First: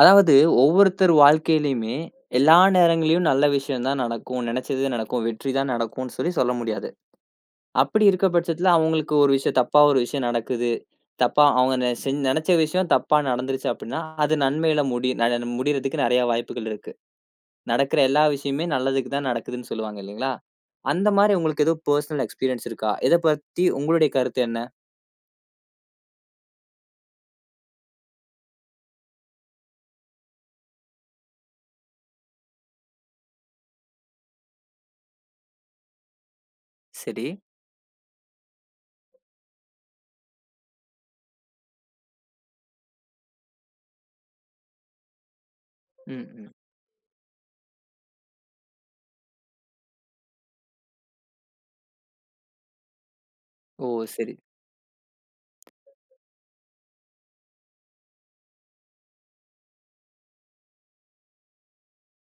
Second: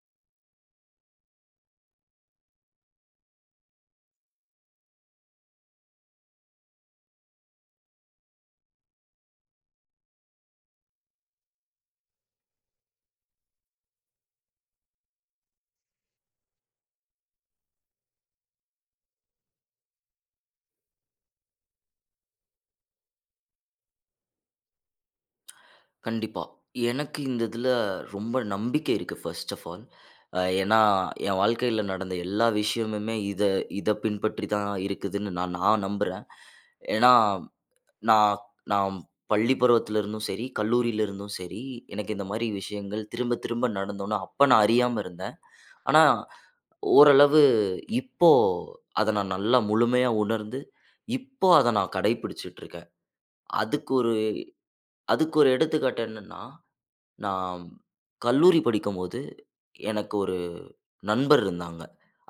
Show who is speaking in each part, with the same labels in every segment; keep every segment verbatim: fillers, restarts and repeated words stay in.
Speaker 1: அதாவது ஒவ்வொருத்தர் வாழ்க்கையிலயுமே எல்லா நேரங்கள்லயும் நல்ல விஷயம் தான் நடக்கும். நினைச்சது நடக்கும். வெற்றி தான் நடக்கும்ன்னு சொல்லி சொல்ல முடியாது. அப்படி இருக்க பட்சத்துல அவங்களுக்கு ஒரு விஷயம் தப்பா ஒரு விஷயம் நடக்குது. தப்பா அவங்க நெ செஞ் நினைச்ச விஷயம் தப்பா நடந்துருச்சு அப்படின்னா, அது நன்மையில முடி ந முடியறதுக்கு நெறைய வாய்ப்புகள் இருக்கு. நடக்கிற எல்லா விஷயமுமே நல்லதுக்கு தான் நடக்குதுன்னு சொல்லுவாங்க இல்லைங்களா? அந்த மாரி உங்களுக்கு ஏதோ பெர்சனல் எக்ஸ்பீரியன்ஸ் இருக்கா? இத பத்தி உங்களுடைய கருத்து என்ன?
Speaker 2: கண்டிப்பா. எனக்கு இந்த இதில ரொம்ப நம்பிக்கை இருக்கு, ஃபர்ஸ்ட் ஆஃப் ஆல். அ ஏன்னா, என் வாழ்க்கையில நடந்த எல்லா விஷயமுமே இத இத பின்பற்றி தான் இருக்குதுன்னு நான் நான் நம்புறேன். ஏன்னா,
Speaker 1: சரி.
Speaker 2: நான் நான் பள்ளி பருவத்தில இருந்தும் சரி, கல்லூரியில இருந்தும் சரி, எனக்கு இந்த மாரி விஷயங்கள் திரும்ப திரும்ப நடந்தோன, அப்ப நான் அறியாம இருந்தேன். ஆனா,
Speaker 1: ம், ம்.
Speaker 2: ஓரளவு இப்போ அத நான் நல்லா முழுமையா உணர்ந்து, இப்போ அத நான் கடைபிடிச்சுட்டு இருக்கேன்.
Speaker 1: ஓ!
Speaker 2: அதுக்கு ஒரு
Speaker 1: சரி,
Speaker 2: அதுக்கு ஒரு எடுத்துக்காட்டு என்னன்னா, நான் கல்லூரி படிக்கும்போது, எனக்கு ஒரு நண்பர் இருந்தாங்க.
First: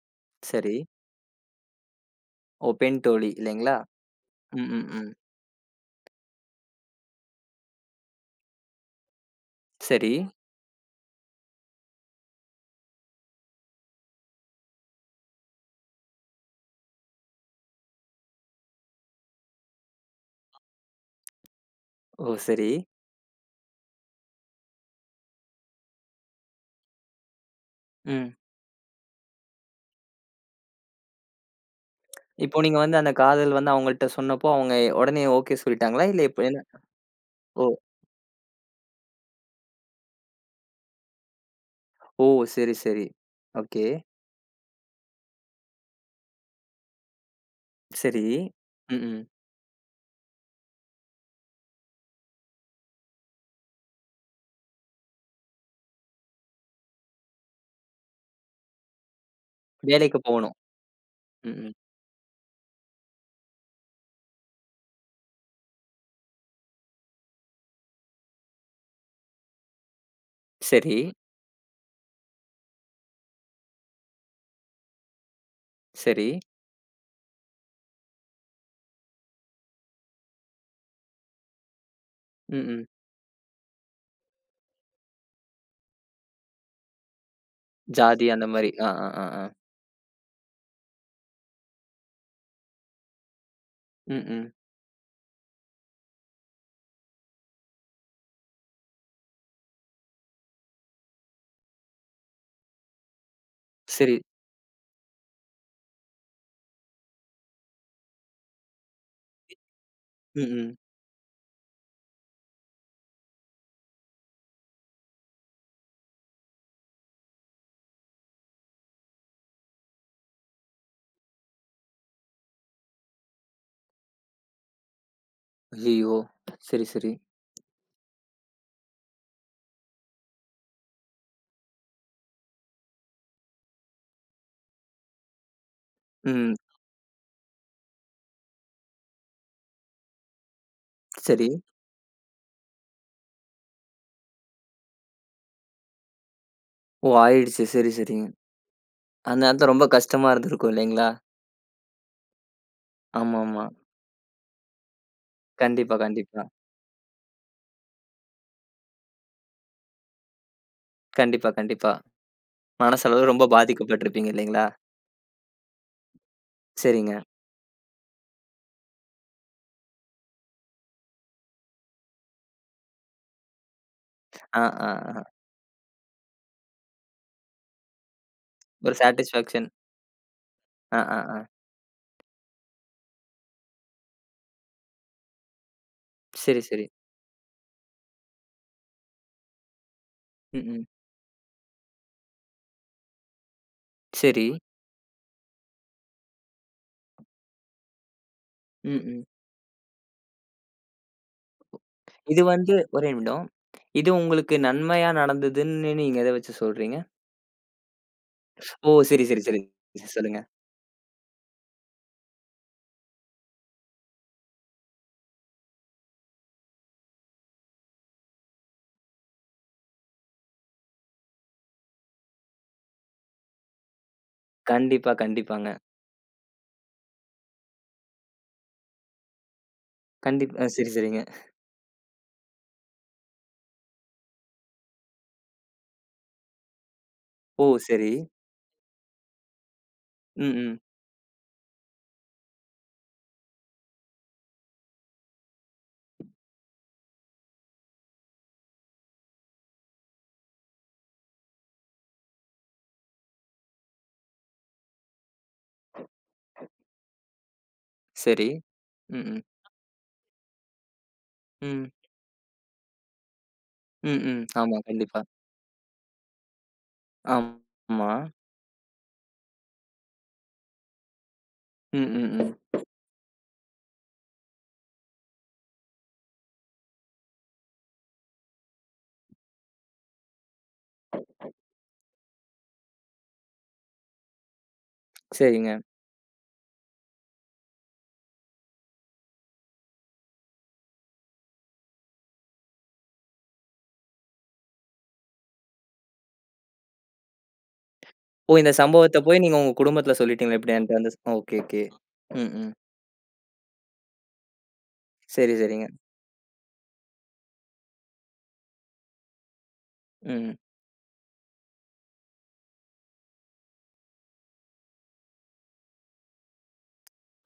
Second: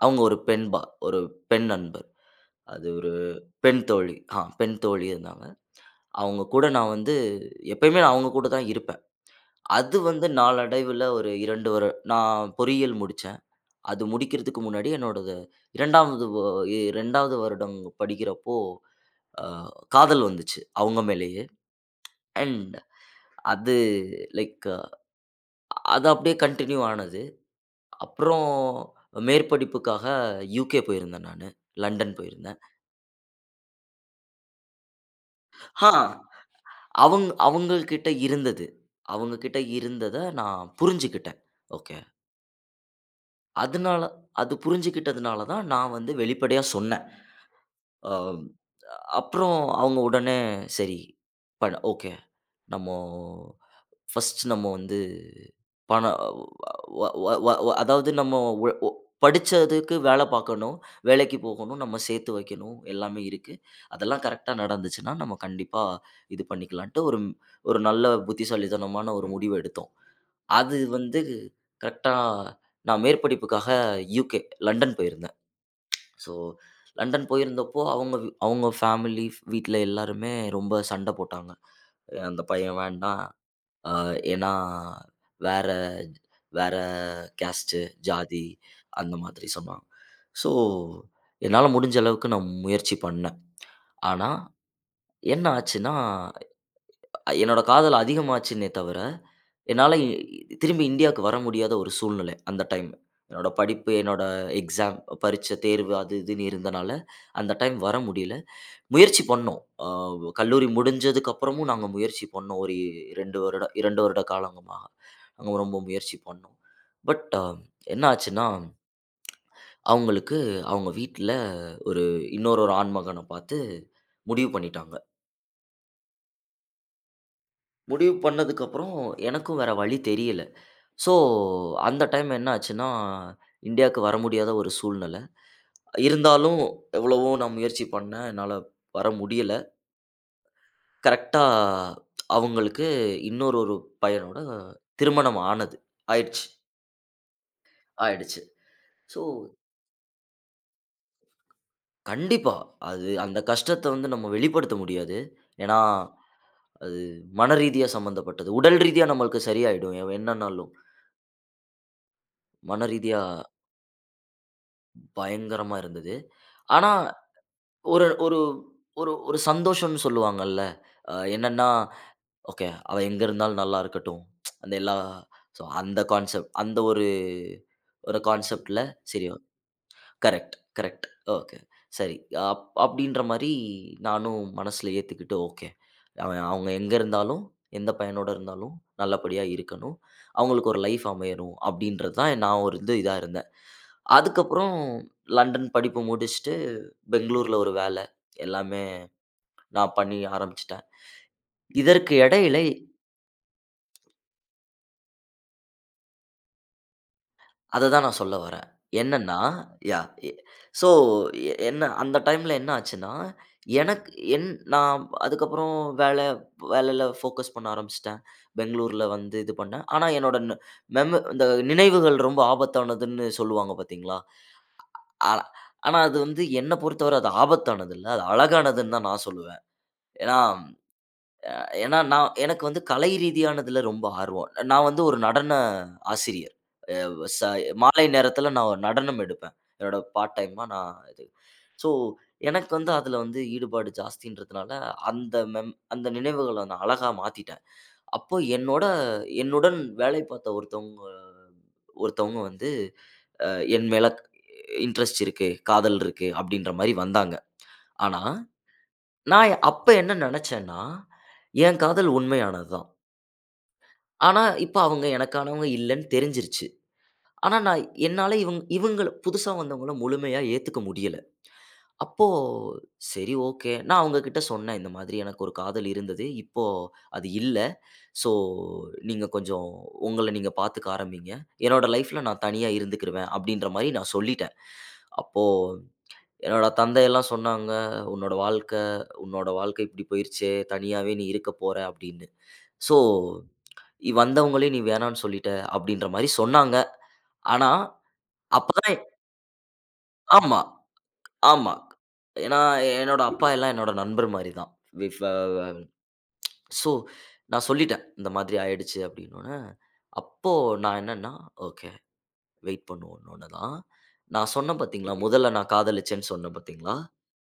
Speaker 2: அவங்க ஒரு
Speaker 1: சரி.
Speaker 2: பெண்பா ஒரு பெண் நண்பர்.
Speaker 1: ஓ!
Speaker 2: அது
Speaker 1: பெண்
Speaker 2: ஒரு
Speaker 1: தோழி இல்லைங்களா?
Speaker 2: பெண் தோழி. ஆ
Speaker 1: ம்,
Speaker 2: பெண்
Speaker 1: ம்,
Speaker 2: தோழி
Speaker 1: ம்.
Speaker 2: இருந்தாங்க. அவங்க கூட நான் வந்து எப்பயுமே நான் அவங்க கூட தான் இருப்பேன். அது
Speaker 1: சரி.
Speaker 2: வந்து நாளடைவில, ஒரு ரெண்டு வரு நான் பொறியியல் முடிச்சேன். அது முடிக்கிறதுக்கு முன்னாடி என்னோடது 2வது வ 2வது வருடம் படிக்கிறப்போ, அ காதல் வந்துச்சு அவங்க மேலேயே.
Speaker 1: ஓ! சரி.
Speaker 2: அண்ட் அது லைக் அது அப்படியே கன்டின்யூ ஆனது.
Speaker 1: ம்.
Speaker 2: அப்புறம் மேற்படிப்புக்காக யுகே போயிருந்தேன் நானு. லண்டன் போயிருந்தேன்.
Speaker 1: இப்போ நீங்க வந்து அந்த காதல் வந்து அவங்கள்ட்ட சொன்னப்போ, அவங்க உடனே ஓகே
Speaker 2: ஹா!
Speaker 1: சொல்லிட்டாங்களா? இல்ல இப்ப என்ன?
Speaker 2: அவங்க
Speaker 1: ஓ!
Speaker 2: அவங்ககிட்ட இருந்தது. அவங்க கிட்ட இருந்தத நான் புரிஞ்சுக்கிட்டேன். ஓகே.
Speaker 1: ஓ! சரி, சரி. ஓகே.
Speaker 2: அதனால அது புரிஞ்சுக்கிட்டதுனால தான் நான் வந்து வெளிப்படையா சொன்னேன்.
Speaker 1: சரி.
Speaker 2: அ
Speaker 1: ம்ஹ்ம்.
Speaker 2: அப்புறம் அவங்க உடனே சரி, பண் ஓகே. நம்மோ ஃபர்ஸ்ட்டு நம்ம வந்து பணம், வ வ வ வ அதாவது நம்ம, உ ஒ படிச்சதுக்கு
Speaker 1: வேலைக்கு
Speaker 2: வேல
Speaker 1: போணும்.
Speaker 2: பார்க்கணும். வேலைக்கு
Speaker 1: ம்ஹ்ம்.
Speaker 2: போகணும். நம்ம சேர்த்து வைக்கணும். எல்லாமே இருக்கு. அதெல்லாம் கரெக்ட்டா நடந்துச்சுன்னா, நம்ம கண்டிப்பா இது பண்ணிக்கலான்ட்டு ஒரு ம்- ஒரு நல்ல புத்திசாலித்தனமான ஒரு முடிவு எடுத்தோம். அது
Speaker 1: சரி,
Speaker 2: வந்து கரெக்ட்டா, நான் மேற்படிப்புக்காக U K, லண்டன் போயிருந்தேன்.
Speaker 1: சரி.
Speaker 2: ஸோ லண்டன் போயிருந்தப்போ, அவங்க வி- அவங்க ஃபேமிலி வீட்ல எல்லாருமே ரொம்ப சண்ட போட்டாங்க. அஹ் அந்த பையன்
Speaker 1: ம்ஹ்ம்.
Speaker 2: வேண்டாம். ஆ ஏன்னா, வேற வேற கேஸ்ட்டு,
Speaker 1: ஜாதி
Speaker 2: ஜாதி
Speaker 1: அந்த மாரி. ஆ, ஆ,
Speaker 2: அந்த
Speaker 1: ஆ, ஆ.
Speaker 2: மாதிரி சொன்னாங்க. ஸோ, என்னால முடிஞ்ச அளவுக்கு நான் முயற்சி பண்ணேன். ஆனா,
Speaker 1: ம்ஹ்ம்.
Speaker 2: என்ன ஆச்சுன்னா, அ- என்னோட காதல் அதிகமாச்சுன்னே தவிர, என்னால இ திரும்பி இந்தியாவுக்கு வர முடியாத ஒரு சூழ்நிலை அந்த டைம். என்னோட படிப்பு,
Speaker 1: சரி.
Speaker 2: என்னோட எக்ஸாம், பரீட்சை, தேர்வு அது இதுன்னு இருந்தனால, அந்த டைம் வர முடியல. முயற்சி பண்ணோம். அ கல்லூரி
Speaker 1: ம்ஹ்ம்.
Speaker 2: முடிஞ்சதுக்கு அப்புறமும் நாங்க முயற்சி பண்ணோம். ஒரு ரெண்டு வருடம் இரண்டு வருட காலங்கமா நாங்க ரொம்ப முயற்சி பண்ணோம். பட் என்ன ஆச்சுன்னா, அவங்களுக்கு அவங்க வீட்ல ஒரு இன்னொரு ஒரு ஆண் மகன பார்த்து முடிவு பண்ணிட்டாங்க.
Speaker 1: ஐயய்யோ! சரி, சரி.
Speaker 2: முடிவு பண்ணதுக்கு அப்புறம் எனக்கும் வேற வழி தெரியல. ஸோ அந்த டைம் என்ன ஆச்சுன்னா, இந்தியாவுக்கு வர முடியாத ஒரு சூழ்நிலை.
Speaker 1: ம்.
Speaker 2: இருந்தாலும் எவ்வளவோ நான் முயற்சி பண்ணேன். என்னால வர முடியல. கரெக்ட்டா
Speaker 1: சரி.
Speaker 2: அவங்களுக்கு இன்னொரு ஒரு பையனோட திருமணம் ஆனது. ஆயிடுச்சு,
Speaker 1: ஓ! ஆயிடுச்சு. சரி, சரிங்க.
Speaker 2: ஆயிடுச்சு. ஸோ,
Speaker 1: அந்த நேரத்துல ரொம்ப கஷ்டமா இருந்திருக்கும் இல்லைங்களா?
Speaker 2: கண்டிப்பா அது, அந்த
Speaker 1: ஆமாமா.
Speaker 2: கஷ்டத்த வந்து நம்ம வெளிப்படுத்த முடியாது. ஏன்னா,
Speaker 1: கண்டிப்பா, கண்டிப்பா.
Speaker 2: அது மனரீதியா சம்மந்தப்பட்டது. உடல் ரீதியா நம்மளுக்கு சரியாயிடும். எ என்னன்னாலும்.
Speaker 1: கண்டிப்பா, கண்டிப்பா.
Speaker 2: மனரீதியா
Speaker 1: மனசளவு ரொம்ப பாதிக்கப்பட்டிருப்பீங்க இல்லைங்களா?
Speaker 2: பயங்கரமா இருந்தது. ஆனா,
Speaker 1: சரிங்க.
Speaker 2: ஒரு ஒரு ஒரு ஒரு சந்தோஷம்னு சொல்லுவாங்கல்ல. அ என்னன்னா, ஓகே. அவ எங்க இருந்தாலும் நல்லா இருக்கட்டும்.
Speaker 1: ஆ,
Speaker 2: அந்த
Speaker 1: ஆ,
Speaker 2: எல்லா
Speaker 1: ஆ.
Speaker 2: ஸோ அந்த கான்செப்ட், அந்த ஒரு ஒரு கான்செப்ட்ல
Speaker 1: ஒரு
Speaker 2: சரி.
Speaker 1: சாட்டிஸ்ஃபாக்ஷன்.
Speaker 2: கரெக்ட்,
Speaker 1: ஆ,
Speaker 2: கரெக்ட்.
Speaker 1: ஆ, ஆ.
Speaker 2: ஓகே. சரி. அப் அப்படின்ற மாரி நானும் மனசுல ஏத்துக்கிட்டு ஓகே. அவன்
Speaker 1: சரி,
Speaker 2: அவங்க
Speaker 1: சரி.
Speaker 2: எங்க இருந்தாலும், எந்த பையனோட இருந்தாலும் நல்லபடியா இருக்கணும். அவங்களுக்கு ஒரு
Speaker 1: ம்.
Speaker 2: லைஃப் அமையணும் அப்படின்றது தான் நான் ஒரு இது இதா இருந்தேன்.
Speaker 1: சரி.
Speaker 2: அதுக்கப்புறம் லண்டன் படிப்பு முடிச்சுட்டு பெங்களூர்ல ஒரு வேல எல்லாமே
Speaker 1: ம், ம்.
Speaker 2: நான் பண்ணி ஆரம்பிச்சுட்டேன். இதற்கு
Speaker 1: இது
Speaker 2: இடையில
Speaker 1: வந்து ஒரே நிமிடம். இது உங்களுக்கு நன்மையா நடந்ததுன்னு நீங்க எத வச்சு சொல்றீங்க?
Speaker 2: அததான் நான் சொல்ல வரேன்.
Speaker 1: ஓ! சரி,
Speaker 2: என்னன்னா,
Speaker 1: சரி, சரி.
Speaker 2: யாஹ். எ
Speaker 1: சொல்லுங்க.
Speaker 2: ஸோ எ என்ன அந்த டைம்ல என்ன ஆச்சுன்னா, எனக்கு, என் நான் அதுக்கப்புறம் வேல வேலையில ஃபோக்கஸ் பண்ண ஆரம்பிச்சுட்டேன். பெங்களூர்ல வந்து இது பண்ணேன். ஆனா என்னோட, ந மெம இந்த நினைவுகள் ரொம்ப ஆபத்தானதுன்னு சொல்லுவாங்க, பார்த்தீங்களா?
Speaker 1: கண்டிப்பா,
Speaker 2: ஆ
Speaker 1: கண்டிப்பாங்க.
Speaker 2: ஆனா அது வந்து, என்ன பொறுத்தவர அது ஆபத்தானது இல்ல. அது அழகானதுன்னு தான் நான் சொல்லுவேன். ஏன்னா
Speaker 1: கண்டிப் அ சரி, சரிங்க.
Speaker 2: ஏன்னா நான், எனக்கு வந்து கலை ரீதியானதுல ரொம்ப ஆர்வம். நான் வந்து ஒரு நடன ஆசிரியர். ச
Speaker 1: ஓ!
Speaker 2: மாலை
Speaker 1: சரி.
Speaker 2: நேரத்தில நான் ஒரு நடனம் எடுப்பேன். என்னோட பார்ட்
Speaker 1: ம்,
Speaker 2: டைமா
Speaker 1: ம்.
Speaker 2: நான் இது. ஸோ, எனக்கு வந்து அதில வந்து ஈடுபாடு ஜாஸ்தின்றதுனால, அந்த மெம் அந்த நினைவுகள நான் அழகா மாத்திட்டேன். அப்போ என்னோட, என்னுடன் வேலை பார்த்த ஒருத்தவங்க ஒருத்தவங்க வந்து, அ என் மேல இன்ட்ரெஸ்ட் இருக்கு, காதல் இருக்கு அப்படின்ற மாரி வந்தாங்க. ஆனா,
Speaker 1: சரி. ம், ம்.
Speaker 2: நான் அப்ப என்ன நெனச்சேன்னா, என்
Speaker 1: ம்.
Speaker 2: காதல் உண்மையானது தான்.
Speaker 1: ம்,
Speaker 2: ஆனா,
Speaker 1: ம்.
Speaker 2: இப்ப
Speaker 1: ஆமா,
Speaker 2: அவங்க
Speaker 1: கண்டிப்பா.
Speaker 2: எனக்கானவங்க இல்லன்னு தெரிஞ்சிருச்சு. ஆனா, நான்
Speaker 1: ஆமா.
Speaker 2: என்னால இவங் இவங்கள, புதுசா வந்தவங்கள முழுமையா ஏத்துக்க முடியல.
Speaker 1: ம்,
Speaker 2: அப்போ
Speaker 1: ம், ம்.
Speaker 2: சரி, ஓகே. நான் அவங்க கிட்ட சொன்னேன். இந்த மாதிரி எனக்கு ஒரு காதல் இருந்தது. இப்போ அது இல்ல. ஸோ நீங்க கொஞ்சம் உங்கள நீங்க பாத்துக்க ஆரம்பிங்க. என்னோட லைஃப்ல நான் தனியா இருந்துக்கிருவேன் அப்படின்ற மாரி நான் சொல்லிட்டேன். அப்போ
Speaker 1: சரிங்க.
Speaker 2: என்னோட தந்தையெல்லாம் சொன்னாங்க, "உன்னோட வாழ்க்கை, உன்னோட வாழ்க்கை இப்படி போயிருச்சே! தனியாவே நீ இருக்க போற" அப்படின்னு. ஸோ வந்தவங்களே நீ வேணான்னு சொல்லிட்ட அப்படின்ற மாரி சொன்னாங்க. ஆனா,
Speaker 1: ஓ! இந்த
Speaker 2: அப்பதான்.
Speaker 1: சம்பவத்த போய் நீங்க உங்க குடும்பத்துல
Speaker 2: ஆமா,
Speaker 1: சொல்லிட்டீங்களா? இப்படி என்ட்ட வந்து? ஓகே,
Speaker 2: ஆமா.
Speaker 1: ஓகே. ம்,
Speaker 2: ஏன்னா,
Speaker 1: ம்.
Speaker 2: என்னோட அப்பா எல்லாம் என்னோட நண்பர் மாரி தான். விஃப் அ
Speaker 1: சரி, சரிங்க.
Speaker 2: சோ நான் சொல்லிட்டேன், இந்த மாதிரி ஆயிடுச்சு அப்டின்னோனே. அப்போ
Speaker 1: ம்.
Speaker 2: நான் என்னன்னா, ஓகே, வெயிட் பண்ணுவோன்னோன தான், நான் சொன்னேன் பாத்தீங்களா, முதல்ல நான் காதலிச்சேன்னு சொன்னேன் பாத்தீங்களா,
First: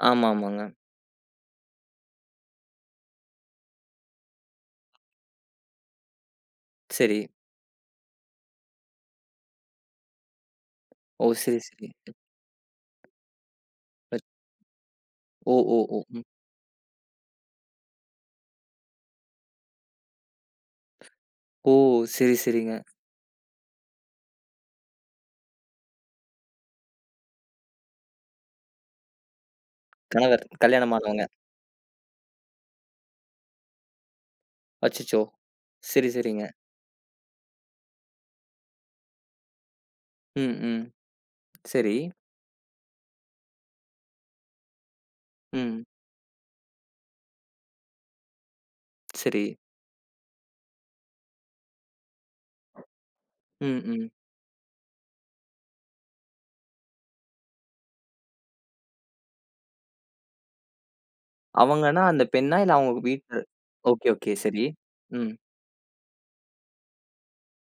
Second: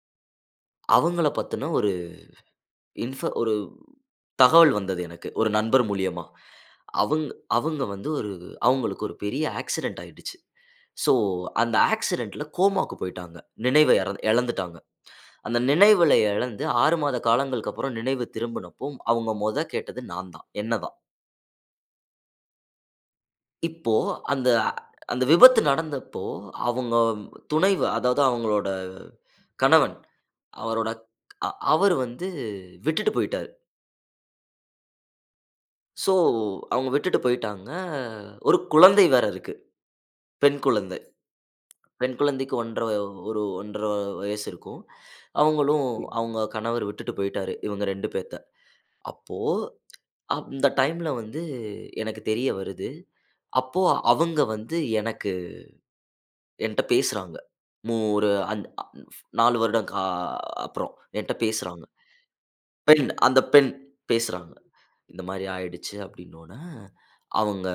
Speaker 1: ஆமாமாங்க.
Speaker 2: அவங்கள பத்தின ஒரு இன்ஃப ஒரு தகவல் வந்தது எனக்கு. ஒரு நண்பர் மூலியமா.
Speaker 1: சரி.
Speaker 2: அவங்க அவங்க வந்து ஒரு, அவங்களுக்கு ஒரு பெரிய ஆக்சிடென்ட் ஆயிடுச்சு. சோ
Speaker 1: ஓ! சரி,
Speaker 2: அந்த
Speaker 1: சரி.
Speaker 2: ஆக்சிடென்ட்ல கோமாக்கு போயிட்டாங்க. நினைவ எற
Speaker 1: பட்.
Speaker 2: இழந்துட்டாங்க.
Speaker 1: ஓ!
Speaker 2: அந்த
Speaker 1: ஓ! ஓ!
Speaker 2: நினைவுல
Speaker 1: ம்.
Speaker 2: இழந்து ஆறு மாத காலங்களுக்கு அப்புறம் நினைவு திரும்பினப்போ, அவங்க மொத கேட்டது நான் தான். என்ன தான்.
Speaker 1: ஓ! சரி, சரிங்க.
Speaker 2: இப்போ அந்த, அந்த விபத்து நடந்தப்போ, அவங்க துணைவு அதாவது அவங்களோட கணவன்,
Speaker 1: கணவர்
Speaker 2: அவரோட
Speaker 1: கல்யாணமானவங்க.
Speaker 2: அ அவரு வந்து விட்டுட்டு போயிட்டாரு.
Speaker 1: அச்சச்சோ! சரி,
Speaker 2: ஸோ
Speaker 1: சரிங்க.
Speaker 2: அவங்க விட்டுட்டு போயிட்டாங்க. ஒரு குழந்தை வேற இருக்கு.
Speaker 1: ம்,
Speaker 2: பெண்
Speaker 1: ம்.
Speaker 2: குழந்தை.
Speaker 1: சரி.
Speaker 2: பெண் குழந்தைக்கு ஒன்று அரை ஒரு ஒன்று அரை வயசு இருக்கும். அவங்களும்,
Speaker 1: ம்.
Speaker 2: ம். அவங்க கணவர் விட்டுட்டு போயிட்டாரு. இவங்க ரெண்டு பேத்த. அப்போ
Speaker 1: சரி.
Speaker 2: அந்த டைம்ல வந்து எனக்கு தெரிய வருது. அப்போ
Speaker 1: ம், ம்.
Speaker 2: அவங்க வந்து எனக்கு, என்ட்ட பேசுறாங்க. மு ஒரு அந் அ நாலு வருடம் கா அப்புறம் என்ட்ட பேசுறாங்க.
Speaker 1: அவங்கன்னா அந்த பெண்ணா? இல்ல அவங்க
Speaker 2: பெண் அந்த
Speaker 1: வீட்ல?
Speaker 2: பெண்
Speaker 1: ஓகே, ஓகே.
Speaker 2: பேசுறாங்க.
Speaker 1: சரி.
Speaker 2: இந்த
Speaker 1: ம்.
Speaker 2: மாரி ஆயிடுச்சு அப்டின்னோன, அவங்க,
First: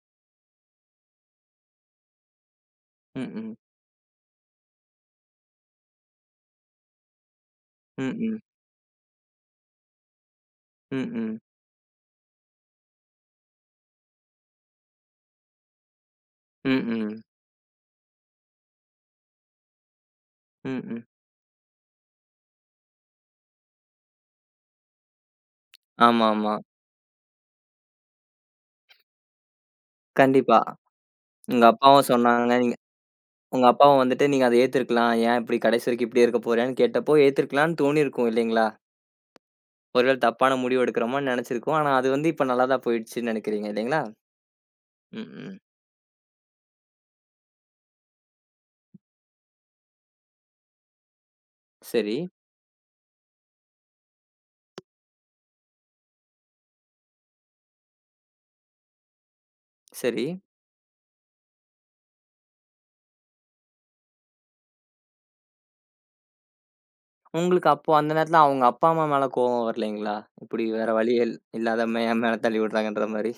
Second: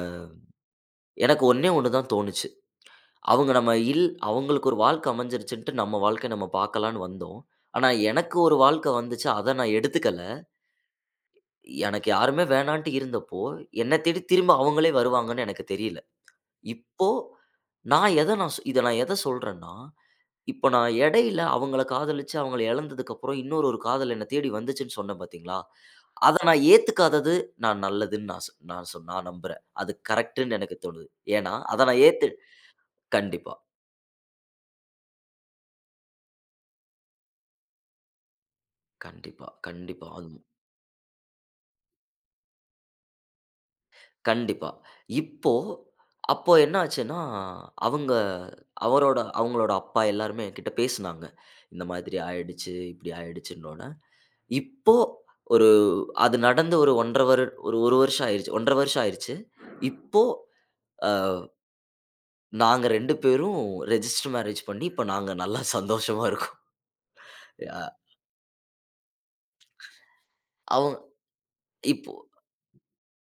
Speaker 2: எனக்கு ஒண்ணே ஒண்ணு தான் தோணுச்சு.
Speaker 1: ம்,
Speaker 2: அவங்க
Speaker 1: ம்.
Speaker 2: நம்ம இல் அவங்களுக்கு ஒரு வாழ்க்கை அமைஞ்சிருச்சுன்ட்டு நம்ம வாழ்க்கைய நம்ம பார்க்கலான்னு வந்தோம். ஆனா
Speaker 1: ம்,
Speaker 2: எனக்கு
Speaker 1: ம்.
Speaker 2: ஒரு வாழ்க்கை வந்துச்சு, அத நான் எடுத்துக்கல.
Speaker 1: ம், ம்.
Speaker 2: எனக்கு யாருமே வேணான்ட்டு இருந்தப்போ, என்ன தேடி திரும்ப அவங்களே வருவாங்கன்னு எனக்கு தெரியல.
Speaker 1: ம்,
Speaker 2: இப்போ
Speaker 1: ம்.
Speaker 2: நான், எத நான் சொ இத நான் எத சொல்றேன்னா, இப்ப
Speaker 1: ம்,
Speaker 2: நான்
Speaker 1: ம்.
Speaker 2: இடையில அவங்கள காதலிச்சு அவங்கள இழந்ததுக்கப்புறம் இன்னொரு ஒரு காதல் என்ன தேடி வந்துச்சுன்னு சொன்னேன் பார்த்தீங்களா? அத
Speaker 1: ஆமாமா.
Speaker 2: நான் ஏத்துக்காதது நான் நல்லதுன்னு, நான் சொ நான் சொ நான் நம்புறேன். அது
Speaker 1: கண்டிப்பா.
Speaker 2: கரெக்ட்டுன்னு எனக்கு தோணுது. ஏன்னா,
Speaker 1: உங்க
Speaker 2: அத நான்
Speaker 1: அப்பாவும்
Speaker 2: ஏத்து
Speaker 1: சொன்னாங்க. நீங்க
Speaker 2: கண்டிப்பா,
Speaker 1: உங்க அப்பாவும் வந்துட்டு, நீங்க அத ஏத்துருக்கலாம். ஏன் இப்படி கடைசி வரைக்கும் இப்படியே இருக்க போறேன்னு கேட்டப்போ, ஏத்துருக்கலாம்ன்னு தோணியிருக்கும் இல்லைங்களா?
Speaker 2: கண்டிப்பா,
Speaker 1: ஒரு
Speaker 2: கண்டிப்பா.
Speaker 1: வேள
Speaker 2: அது
Speaker 1: தப்பான முடிவு எடுக்கிறோமான்னு நெனச்சிருக்கோம். ஆனா அது வந்து இப்ப நல்லா தான் போயிடுச்சுன்னு நெனைக்கிறீங்க இல்லைங்களா?
Speaker 2: கண்டிப்பா.
Speaker 1: ம்,
Speaker 2: இப்போ
Speaker 1: ம்.
Speaker 2: அப்போ என்ன ஆச்சுன்னா, அவங்க, அவரோட அவங்களோட அப்பா எல்லாருமே என்கிட்ட பேசுனாங்க. இந்த மாதிரி
Speaker 1: சரி,
Speaker 2: ஆயிடுச்சு, இப்படி ஆயிடுச்சுன்னோன. இப்போ ஒரு, அது நடந்து ஒரு ஒன்று அரை வரு ஒரு 1 வருஷம் ஆயிருச்சு. ஒன்று அரை வருஷம் ஆயிருச்சு. இப்போ,
Speaker 1: சரி.
Speaker 2: அ நாங்க ரெண்டு பேரும் ரெஜிஸ்டர் மேரேஜ் பண்ணி, இப்ப நாங்க நல்லா சந்தோஷமா இருக்கோம்.
Speaker 1: உங்களுக்கு
Speaker 2: அ
Speaker 1: அப்போ அந்த நேரத்துல அவங்க அப்பா, அம்மா மேல கோவம் வரலைங்களா? இப்படி வேற
Speaker 2: அவன்
Speaker 1: வழியே இல் இல்லாத மே
Speaker 2: இப்போ
Speaker 1: என் மேல தள்ளி விடுறாங்கன்ற மாரி?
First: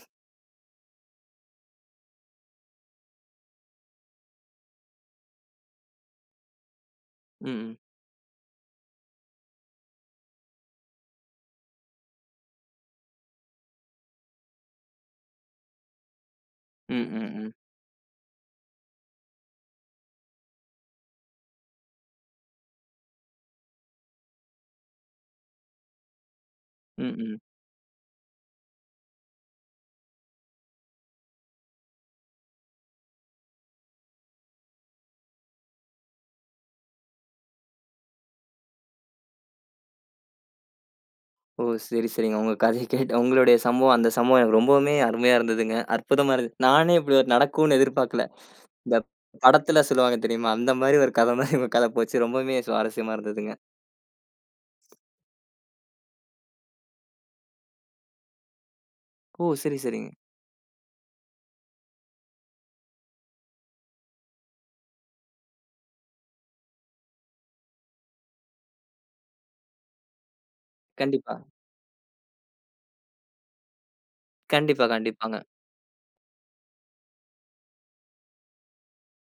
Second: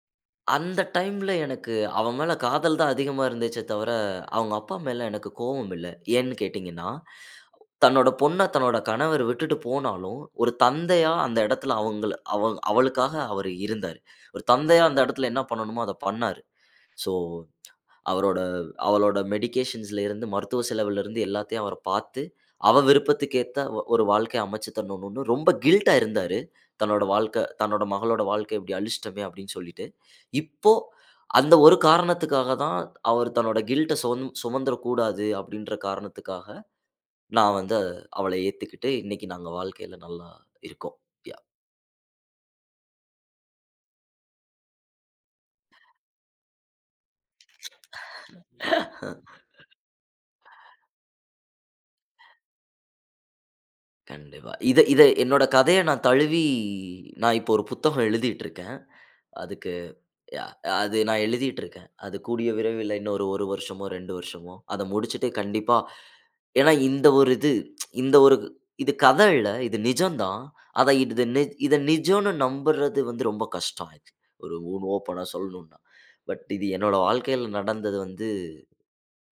Speaker 2: அந்த டைம்ல எனக்கு அவன் மேல காதல் தான் அதிகமா இருந்துச்சே தவிர, அவங்க அப்பா மேல எனக்கு கோவம் இல்ல. ஏன்னு கேட்டீங்கன்னா,
Speaker 1: ம், ம்.
Speaker 2: தன்னோட பொண்ண தன்னோட கணவர் விட்டுட்டு போனாலும், ஒரு தந்தையா அந்த இடத்துல அவங்கள, அவ அவளுக்காக அவரு இருந்தாரு. ஒரு தந்தையா அந்த இடத்துல என்ன பண்ணணுமோ அத பண்ணாரு.
Speaker 1: ம்,
Speaker 2: ஸோ
Speaker 1: ம், ம்.
Speaker 2: அவரோட, அவளோட மெடிகேஷன்ஸ்ல இருந்து, மருத்துவ செலவுலருந்து எல்லாத்தையும் அவர் பார்த்து, அவ விருப்பத்துக்கேத்த ஒ ஒரு வாழ்க்கைய அமைச்சு தரணும்னு ரொம்ப கில்ட்டா இருந்தாரு. தன்னோட
Speaker 1: ம், ம்.
Speaker 2: வாழ்க்கை தன்னோட மகளோட வாழ்க்கை இப்படி அழிச்சிட்டோமே அப்படின்னு சொல்லிட்டு. இப்போ அந்த ஒரு காரணத்துக்காக தான் அவர் தன்னோட கில்ட்ட சுமந் சுமந்துறக்கூடாது அப்படின்ற காரணத்துக்காக நான் வந்து அவள ஏத்துக்கிட்டு, இன்னைக்கு நாங்க வாழ்க்கையில நல்லா இருக்கோம். யாஹ்!
Speaker 1: ஓ! சரி, சரிங்க. உங்க கதைய கேட்டு உங்களுடைய சம்பவம் அந்த சம்பவம் எனக்கு ரொம்பவுமே அருமையா இருந்ததுங்க. அற்புதமா இருந்தது. நானே இப்படி ஒரு நடக்கும்னு எதிர்பார்க்கல. இந்த படத்துல சொல்லுவாங்க தெரியுமா? அந்த மாரி ஒரு கதை மாரி உங்க கதை போச்சு. ரொம்பவுமே சுவாரஸ்யமா இருந்ததுங்க.
Speaker 2: கண்டிப்பா. இத இத என்னோட கதைய நான் தழுவி, நான் இப்போ ஒரு புத்தகம் எழுதிட்டுருக்கேன்.
Speaker 1: ஓ!
Speaker 2: அதுக்கு,
Speaker 1: சரி, சரிங்க.
Speaker 2: யாஹ்! அது நான் எழுதிட்டுருக்கேன். அது கூடிய விரைவில இன்னொரு ஒரு வருஷமோ, ரெண்டு வருஷமோ, அத முடிச்சுட்டு, கண்டிப்பா. ஏன்னா இந்த ஒரு இது இந்த ஒரு இது கத இல்ல. இது நிஜம் தான். அத இது
Speaker 1: கண்டிப்பா.
Speaker 2: நி இத நிஜம்னு நம்புறது வந்து ரொம்ப கஷ்டம். இது ஒரு ஊன்
Speaker 1: கண்டிப்பா,
Speaker 2: ஓப்பனா
Speaker 1: கண்டிப்பாங்க.
Speaker 2: சொல்லணும்னா. பட் இது என்னோட வாழ்க்கையில நடந்தது வந்து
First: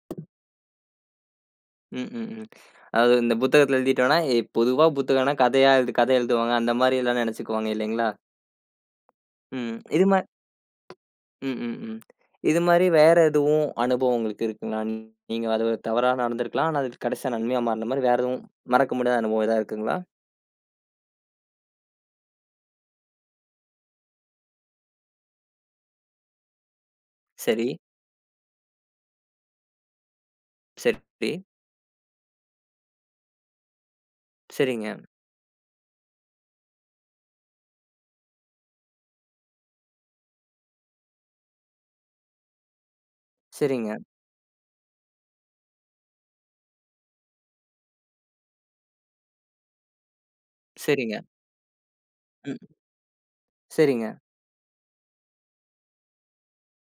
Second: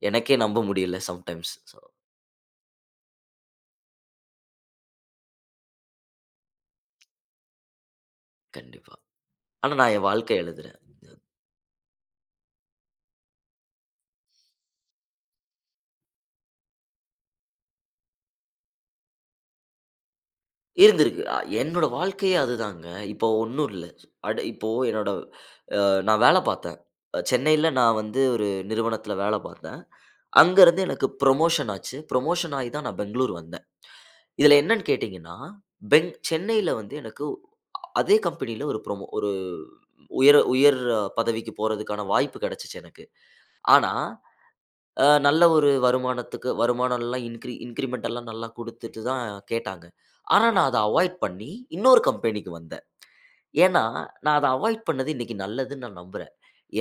Speaker 2: எனக்கே நம்ப முடியல சம்டைம்ஸ். ஸோ
Speaker 1: ம், ம், ம். அதாவது இந்த புத்தகத்துல எழுதிட்டோம்னா, எ பொதுவா புத்தகம்னா கதையா எழுது கதை எழுதுவாங்க. அந்த மாரி எல்லாம் நெனச்சுக்குவாங்க இல்லைங்களா?
Speaker 2: கண்டிப்பா. ஆனா
Speaker 1: ம்.
Speaker 2: நான் என்
Speaker 1: இது மா
Speaker 2: வாழ்க்கைய எழுதுறேன்.
Speaker 1: ம், ம், ம். இது மாரி வேற எதுவும் அனுபவம் உங்களுக்கு இருக்குங்களா? நீங்க அது ஒரு தவறா நடந்திருக்கலாம். ஆனா அது கடைசியா நன்மையா மாறுன மாரி வேற எதுவும் மறக்க முடியாத அனுபவம் எதா இருக்குங்களா?
Speaker 2: இருந்திருக்கு. அ என்னோட வாழ்க்கையே அதுதாங்க. இப்போ ஒண்ணும் இல்ல. அட இப்போ என்னோட, அ நான் வேல பார்த்தேன். அ
Speaker 1: சரி,
Speaker 2: சென்னையில நான் வந்து ஒரு நிறுவனத்தில வேல பார்த்தேன். அங்கருந்து எனக்கு
Speaker 1: சரி.
Speaker 2: புரமோஷன் ஆச்சு. புரமோஷன் ஆயி தான் நான் பெங்களூர் வந்தேன். இதில என்னன்னு
Speaker 1: சரிங்க,
Speaker 2: கேட்டீங்கன்னா, பெங் சென்னையில வந்து எனக்கு அதே கம்பெனியில ஒரு புரமோ ஒரு உயர் உயர், அ, பதவிக்கு போறதுக்கான வாய்ப்பு கிடைச்சுச்சு எனக்கு. ஆனா,
Speaker 1: சரிங்க,
Speaker 2: அ நல்ல ஒரு வருமானத்துக்கு வருமானம்லாம், இன்க்ரி இன்கிரிமெண்ட் எல்லாம் நல்லா குடுத்துட்டு தான் கேட்டாங்க. ஆனா, நான் அத அவாய்ட்
Speaker 1: சரிங்க.
Speaker 2: பண்ணி இன்னொரு கம்பெனிக்கு
Speaker 1: ம்.
Speaker 2: வந்தேன். ஏன்னா,
Speaker 1: சரிங்க.
Speaker 2: நான் அத அவாய்ட் பண்ணது இன்னைக்கு நல்லதுன்னு நான் நம்புறேன்.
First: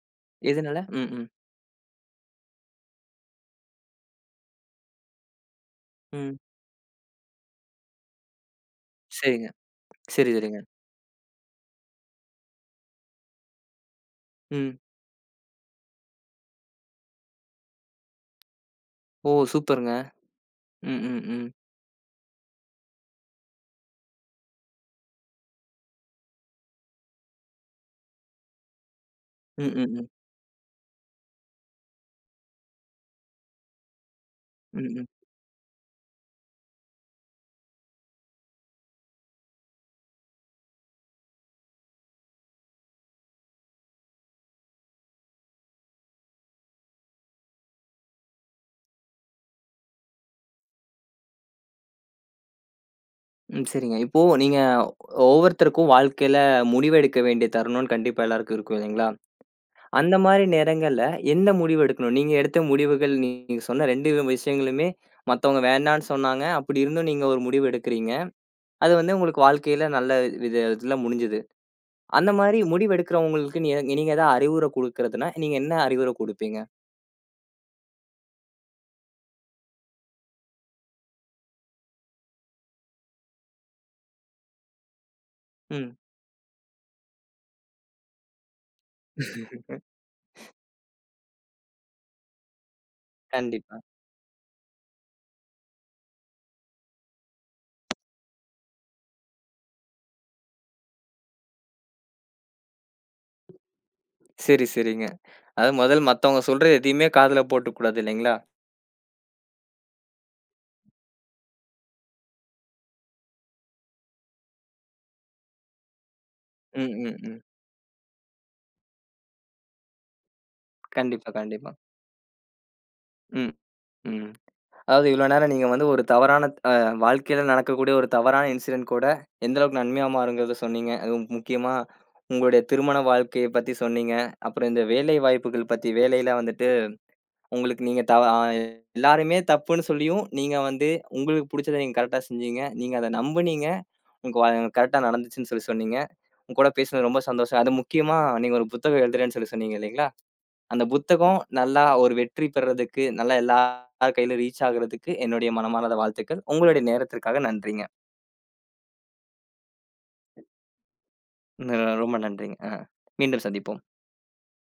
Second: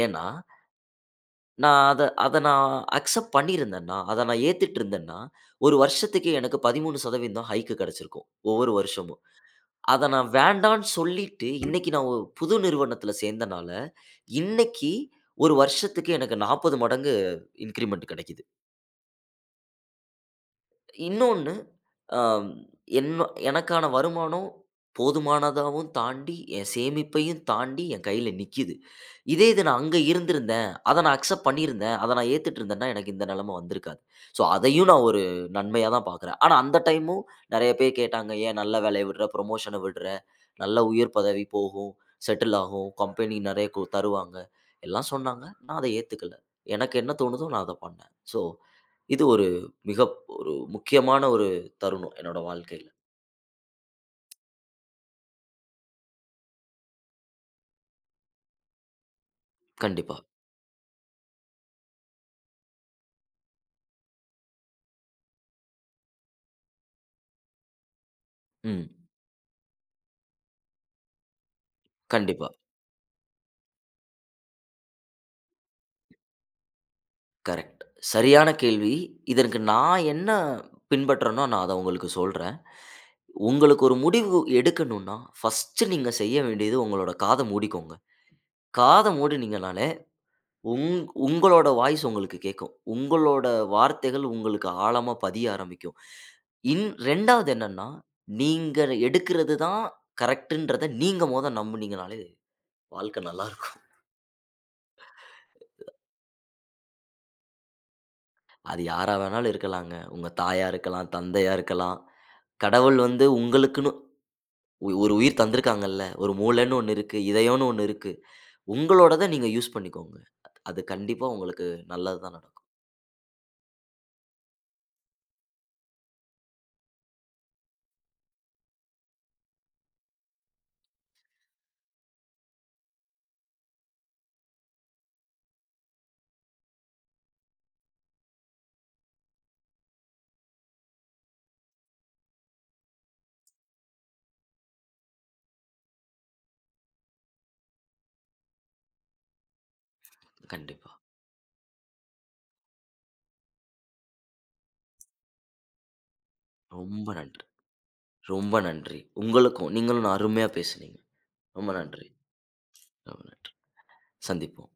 Speaker 2: ஏன்னா,
Speaker 1: எதுனால? ம், ம்,
Speaker 2: நான் அத அத நான் அக்செப்ட் பண்ணியிருந்தேன்னா, அத நான் ஏத்துட்டு இருந்தேன்னா, ஒரு வருஷத்துக்கு
Speaker 1: ம்.
Speaker 2: எனக்கு பதிமூணு சதவீதம் ஹைக் கிடைச்சிருக்கும். ஒவ்வொரு வருஷமும்.
Speaker 1: சரிங்க.
Speaker 2: அத நான்
Speaker 1: சரி, சரிங்க.
Speaker 2: வேண்டான்னு சொல்லிட்டு இன்னைக்கு நான் ஒரு புது நிறுவனத்துல சேர்ந்தனால,
Speaker 1: ம்.
Speaker 2: இன்னைக்கு ஒரு வருஷத்துக்கு எனக்கு நாற்பது மடங்கு இன்கிரிமெண்ட் கிடைக்குது.
Speaker 1: ஓ! சூப்பருங்க. ம், ம், ம்.
Speaker 2: இன்னொன்னு, அம் என்ன எனக்கான வருமானம் போதுமானதாவும் தாண்டி, என் சேமிப்பையும் தாண்டி என் கையில நிக்கிது. இதே இது
Speaker 1: ம்,
Speaker 2: நான்
Speaker 1: ம்.
Speaker 2: அங்க
Speaker 1: ம்.
Speaker 2: இருந்திருந்தேன், அத நான் அக்செப்ட் பண்ணியிருந்தேன், அத நான் ஏத்துட்டு இருந்தேன்னா, எனக்கு இந்த நிலைமை வந்திருக்காது. ஸோ
Speaker 1: ம்,
Speaker 2: அதையும் நான்
Speaker 1: ம்.
Speaker 2: ஒரு நன்மையா தான் பார்க்குறேன். ஆனா அந்த டைமும் நெறைய பேர் கேட்டாங்க, "ஏன் நல்ல வேலைய விடுற? புரமோஷன விடுற? நல்ல உயர் பதவி போகும், செட்டில் ஆகும், கம்பெனி நெறைய கு தருவாங்க." எல்லாம் சொன்னாங்க. நான் அத ஏத்துக்கல. எனக்கு என்ன தோணுதோ நான் அத பண்ணேன். ஸோ இது ஒரு மிக, ஒரு முக்கியமான ஒரு தருணம் என்னோட வாழ்க்கையில.
Speaker 1: ம். சரிங்க. இப்போ நீங்க ஒவ்வொருத்தருக்கும் வாழ்க்கையில முடிவு எடுக்க வேண்டிய தருணம்னு கண்டிப்பா எல்லாருக்கும் இருக்கும் இல்லைங்களா?
Speaker 2: கண்டிப்பா.
Speaker 1: அந்த மாரி நேரங்கள்ல எந்த முடிவு எடுக்கணும்? நீங்க எடுத்த முடிவுகள் நீங்க சொன்ன ரெண்டு விஷயங்களுமே மத்தவங்க வேண்டான்னு சொன்னாங்க. அப்படி இருந்தும் நீங்க ஒரு முடிவு எடுக்கிறீங்க.
Speaker 2: ம்.
Speaker 1: அது வந்து உங்களுக்கு வாழ்க்கையில நல்ல வித இதுல முடிஞ்சுது. அந்த
Speaker 2: கண்டிப்பா.
Speaker 1: மாரி முடிவு எடுக்கிறவங்களுக்கு நீ நீங்க ஏதாவது அறிவுரை குடுக்கறதுன்னா, நீங்க என்ன அறிவுரை குடுப்பீங்க?
Speaker 2: கரெக்ட். சரியான கேள்வி. இதற்கு நான் என்ன பின்பற்றேனோ நான் அத உங்களுக்கு சொல்றேன். உங்களுக்கு ஒரு முடிவு எடுக்கணும்னா, ஃபர்ஸ்ட்
Speaker 1: ம்.
Speaker 2: நீங்க செய்ய வேண்டியது உங்களோட காத மூடிக்கோங்க. காத மூடுனீங்கனாலே, உங் உங்களோட வாய்ஸ் உங்களுக்கு கேட்கும். உங்களோட
Speaker 1: கண்டிப்பா.
Speaker 2: வார்த்தைகள் உங்களுக்கு ஆழமா பதிய ஆரம்பிக்கும். இன் 2வது என்னன்னா, நீங்க எடுக்கிறது தான் கரெக்ட்ன்றத நீங்க மொத நம்புனீங்கனாலே வாழ்க்கை நல்லா.
Speaker 1: சரி, சரிங்க. அதாவது முதல்ல மத்தவங்க சொல்றது எதையுமே காதுல போட்டுக்கக்கூடாது இல்லைங்களா?
Speaker 2: அது யாரா வேணாலும் இருக்கலாங்க. உங்க தாயா இருக்கலாம், தந்தையா இருக்கலாம். கடவுள் வந்து உங்களுக்குன்னு ஒ ஒரு உயிர் தந்திருக்காங்கல்ல. ஒரு மூளைன்னு
Speaker 1: ம்,
Speaker 2: ஒண்ணு
Speaker 1: ம்,
Speaker 2: இருக்கு.
Speaker 1: ம்.
Speaker 2: இதயம்ன்னு ஒண்ணு இருக்கு. உங்களோடத நீங்க யூஸ் பண்ணிக்கோங்க. அது கண்டிப்பா
Speaker 1: கண்டிப்பா,
Speaker 2: உங்களுக்கு
Speaker 1: கண்டிப்பா.
Speaker 2: நல்லது தான் நடக்கும்.
Speaker 1: ம், ம். அதாவது இவ்வளோ நேரம் நீங்க வந்து ஒரு தவறான அ வாழ்க்கையில நடக்கக்கூடிய ஒரு தவறான இன்சிடென்ட் கூட எந்த அளவுக்கு நன்மையா மாறுங்கிறத சொன்னீங்க. அதுவும் முக்கியமா உங்களுடைய திருமண வாழ்க்கைய பத்தி சொன்னீங்க. அப்புறம் இந்த வேலை வாய்ப்புகள் பத்தி, வேலையில வந்துட்டு உங்களுக்கு நீங்க தவ அ எல்லாருமே தப்புன்னு சொல்லியும், நீங்க வந்து உங்களுக்கு புடிச்சத நீங்க கரெக்ட்டா செஞ்சீங்க. நீங்க அத நம்புனீங்க. உங்க வ கரெக்ட்டா நடந்துச்சுன்னு சொல்லி சொன்னீங்க. உங்க கூட பேசினது ரொம்ப சந்தோஷம். அது முக்கியமா நீங்க ஒரு புத்தகம் எழுதுறேன்னு சொல்லி சொன்னீங்க இல்லைங்களா? அந்த
Speaker 2: கண்டிப்பா.
Speaker 1: புத்தகம் நல்லா ஒரு வெற்றி பெறதுக்கு, நல்லா எல்லார் கையிலும் ரீச் ஆகுறதுக்கு என்னுடைய மனமார்ந்த வாழ்த்துக்கள். உங்களுடைய
Speaker 2: ரொம்ப
Speaker 1: நேரத்திற்காக
Speaker 2: நன்றி.
Speaker 1: நன்றிங்க.
Speaker 2: ரொம்ப நன்றி. உங்களுக்கும். நீங்களும் நான் அருமையா பேசுனீங்க. ரொம்ப
Speaker 1: ந
Speaker 2: நன்றி.
Speaker 1: ரொம்ப நன்றிங்க. அ.
Speaker 2: ரொம்ப
Speaker 1: மீண்டும்
Speaker 2: நன்றி.
Speaker 1: சந்திப்போம்.
Speaker 2: சந்திப்போம்.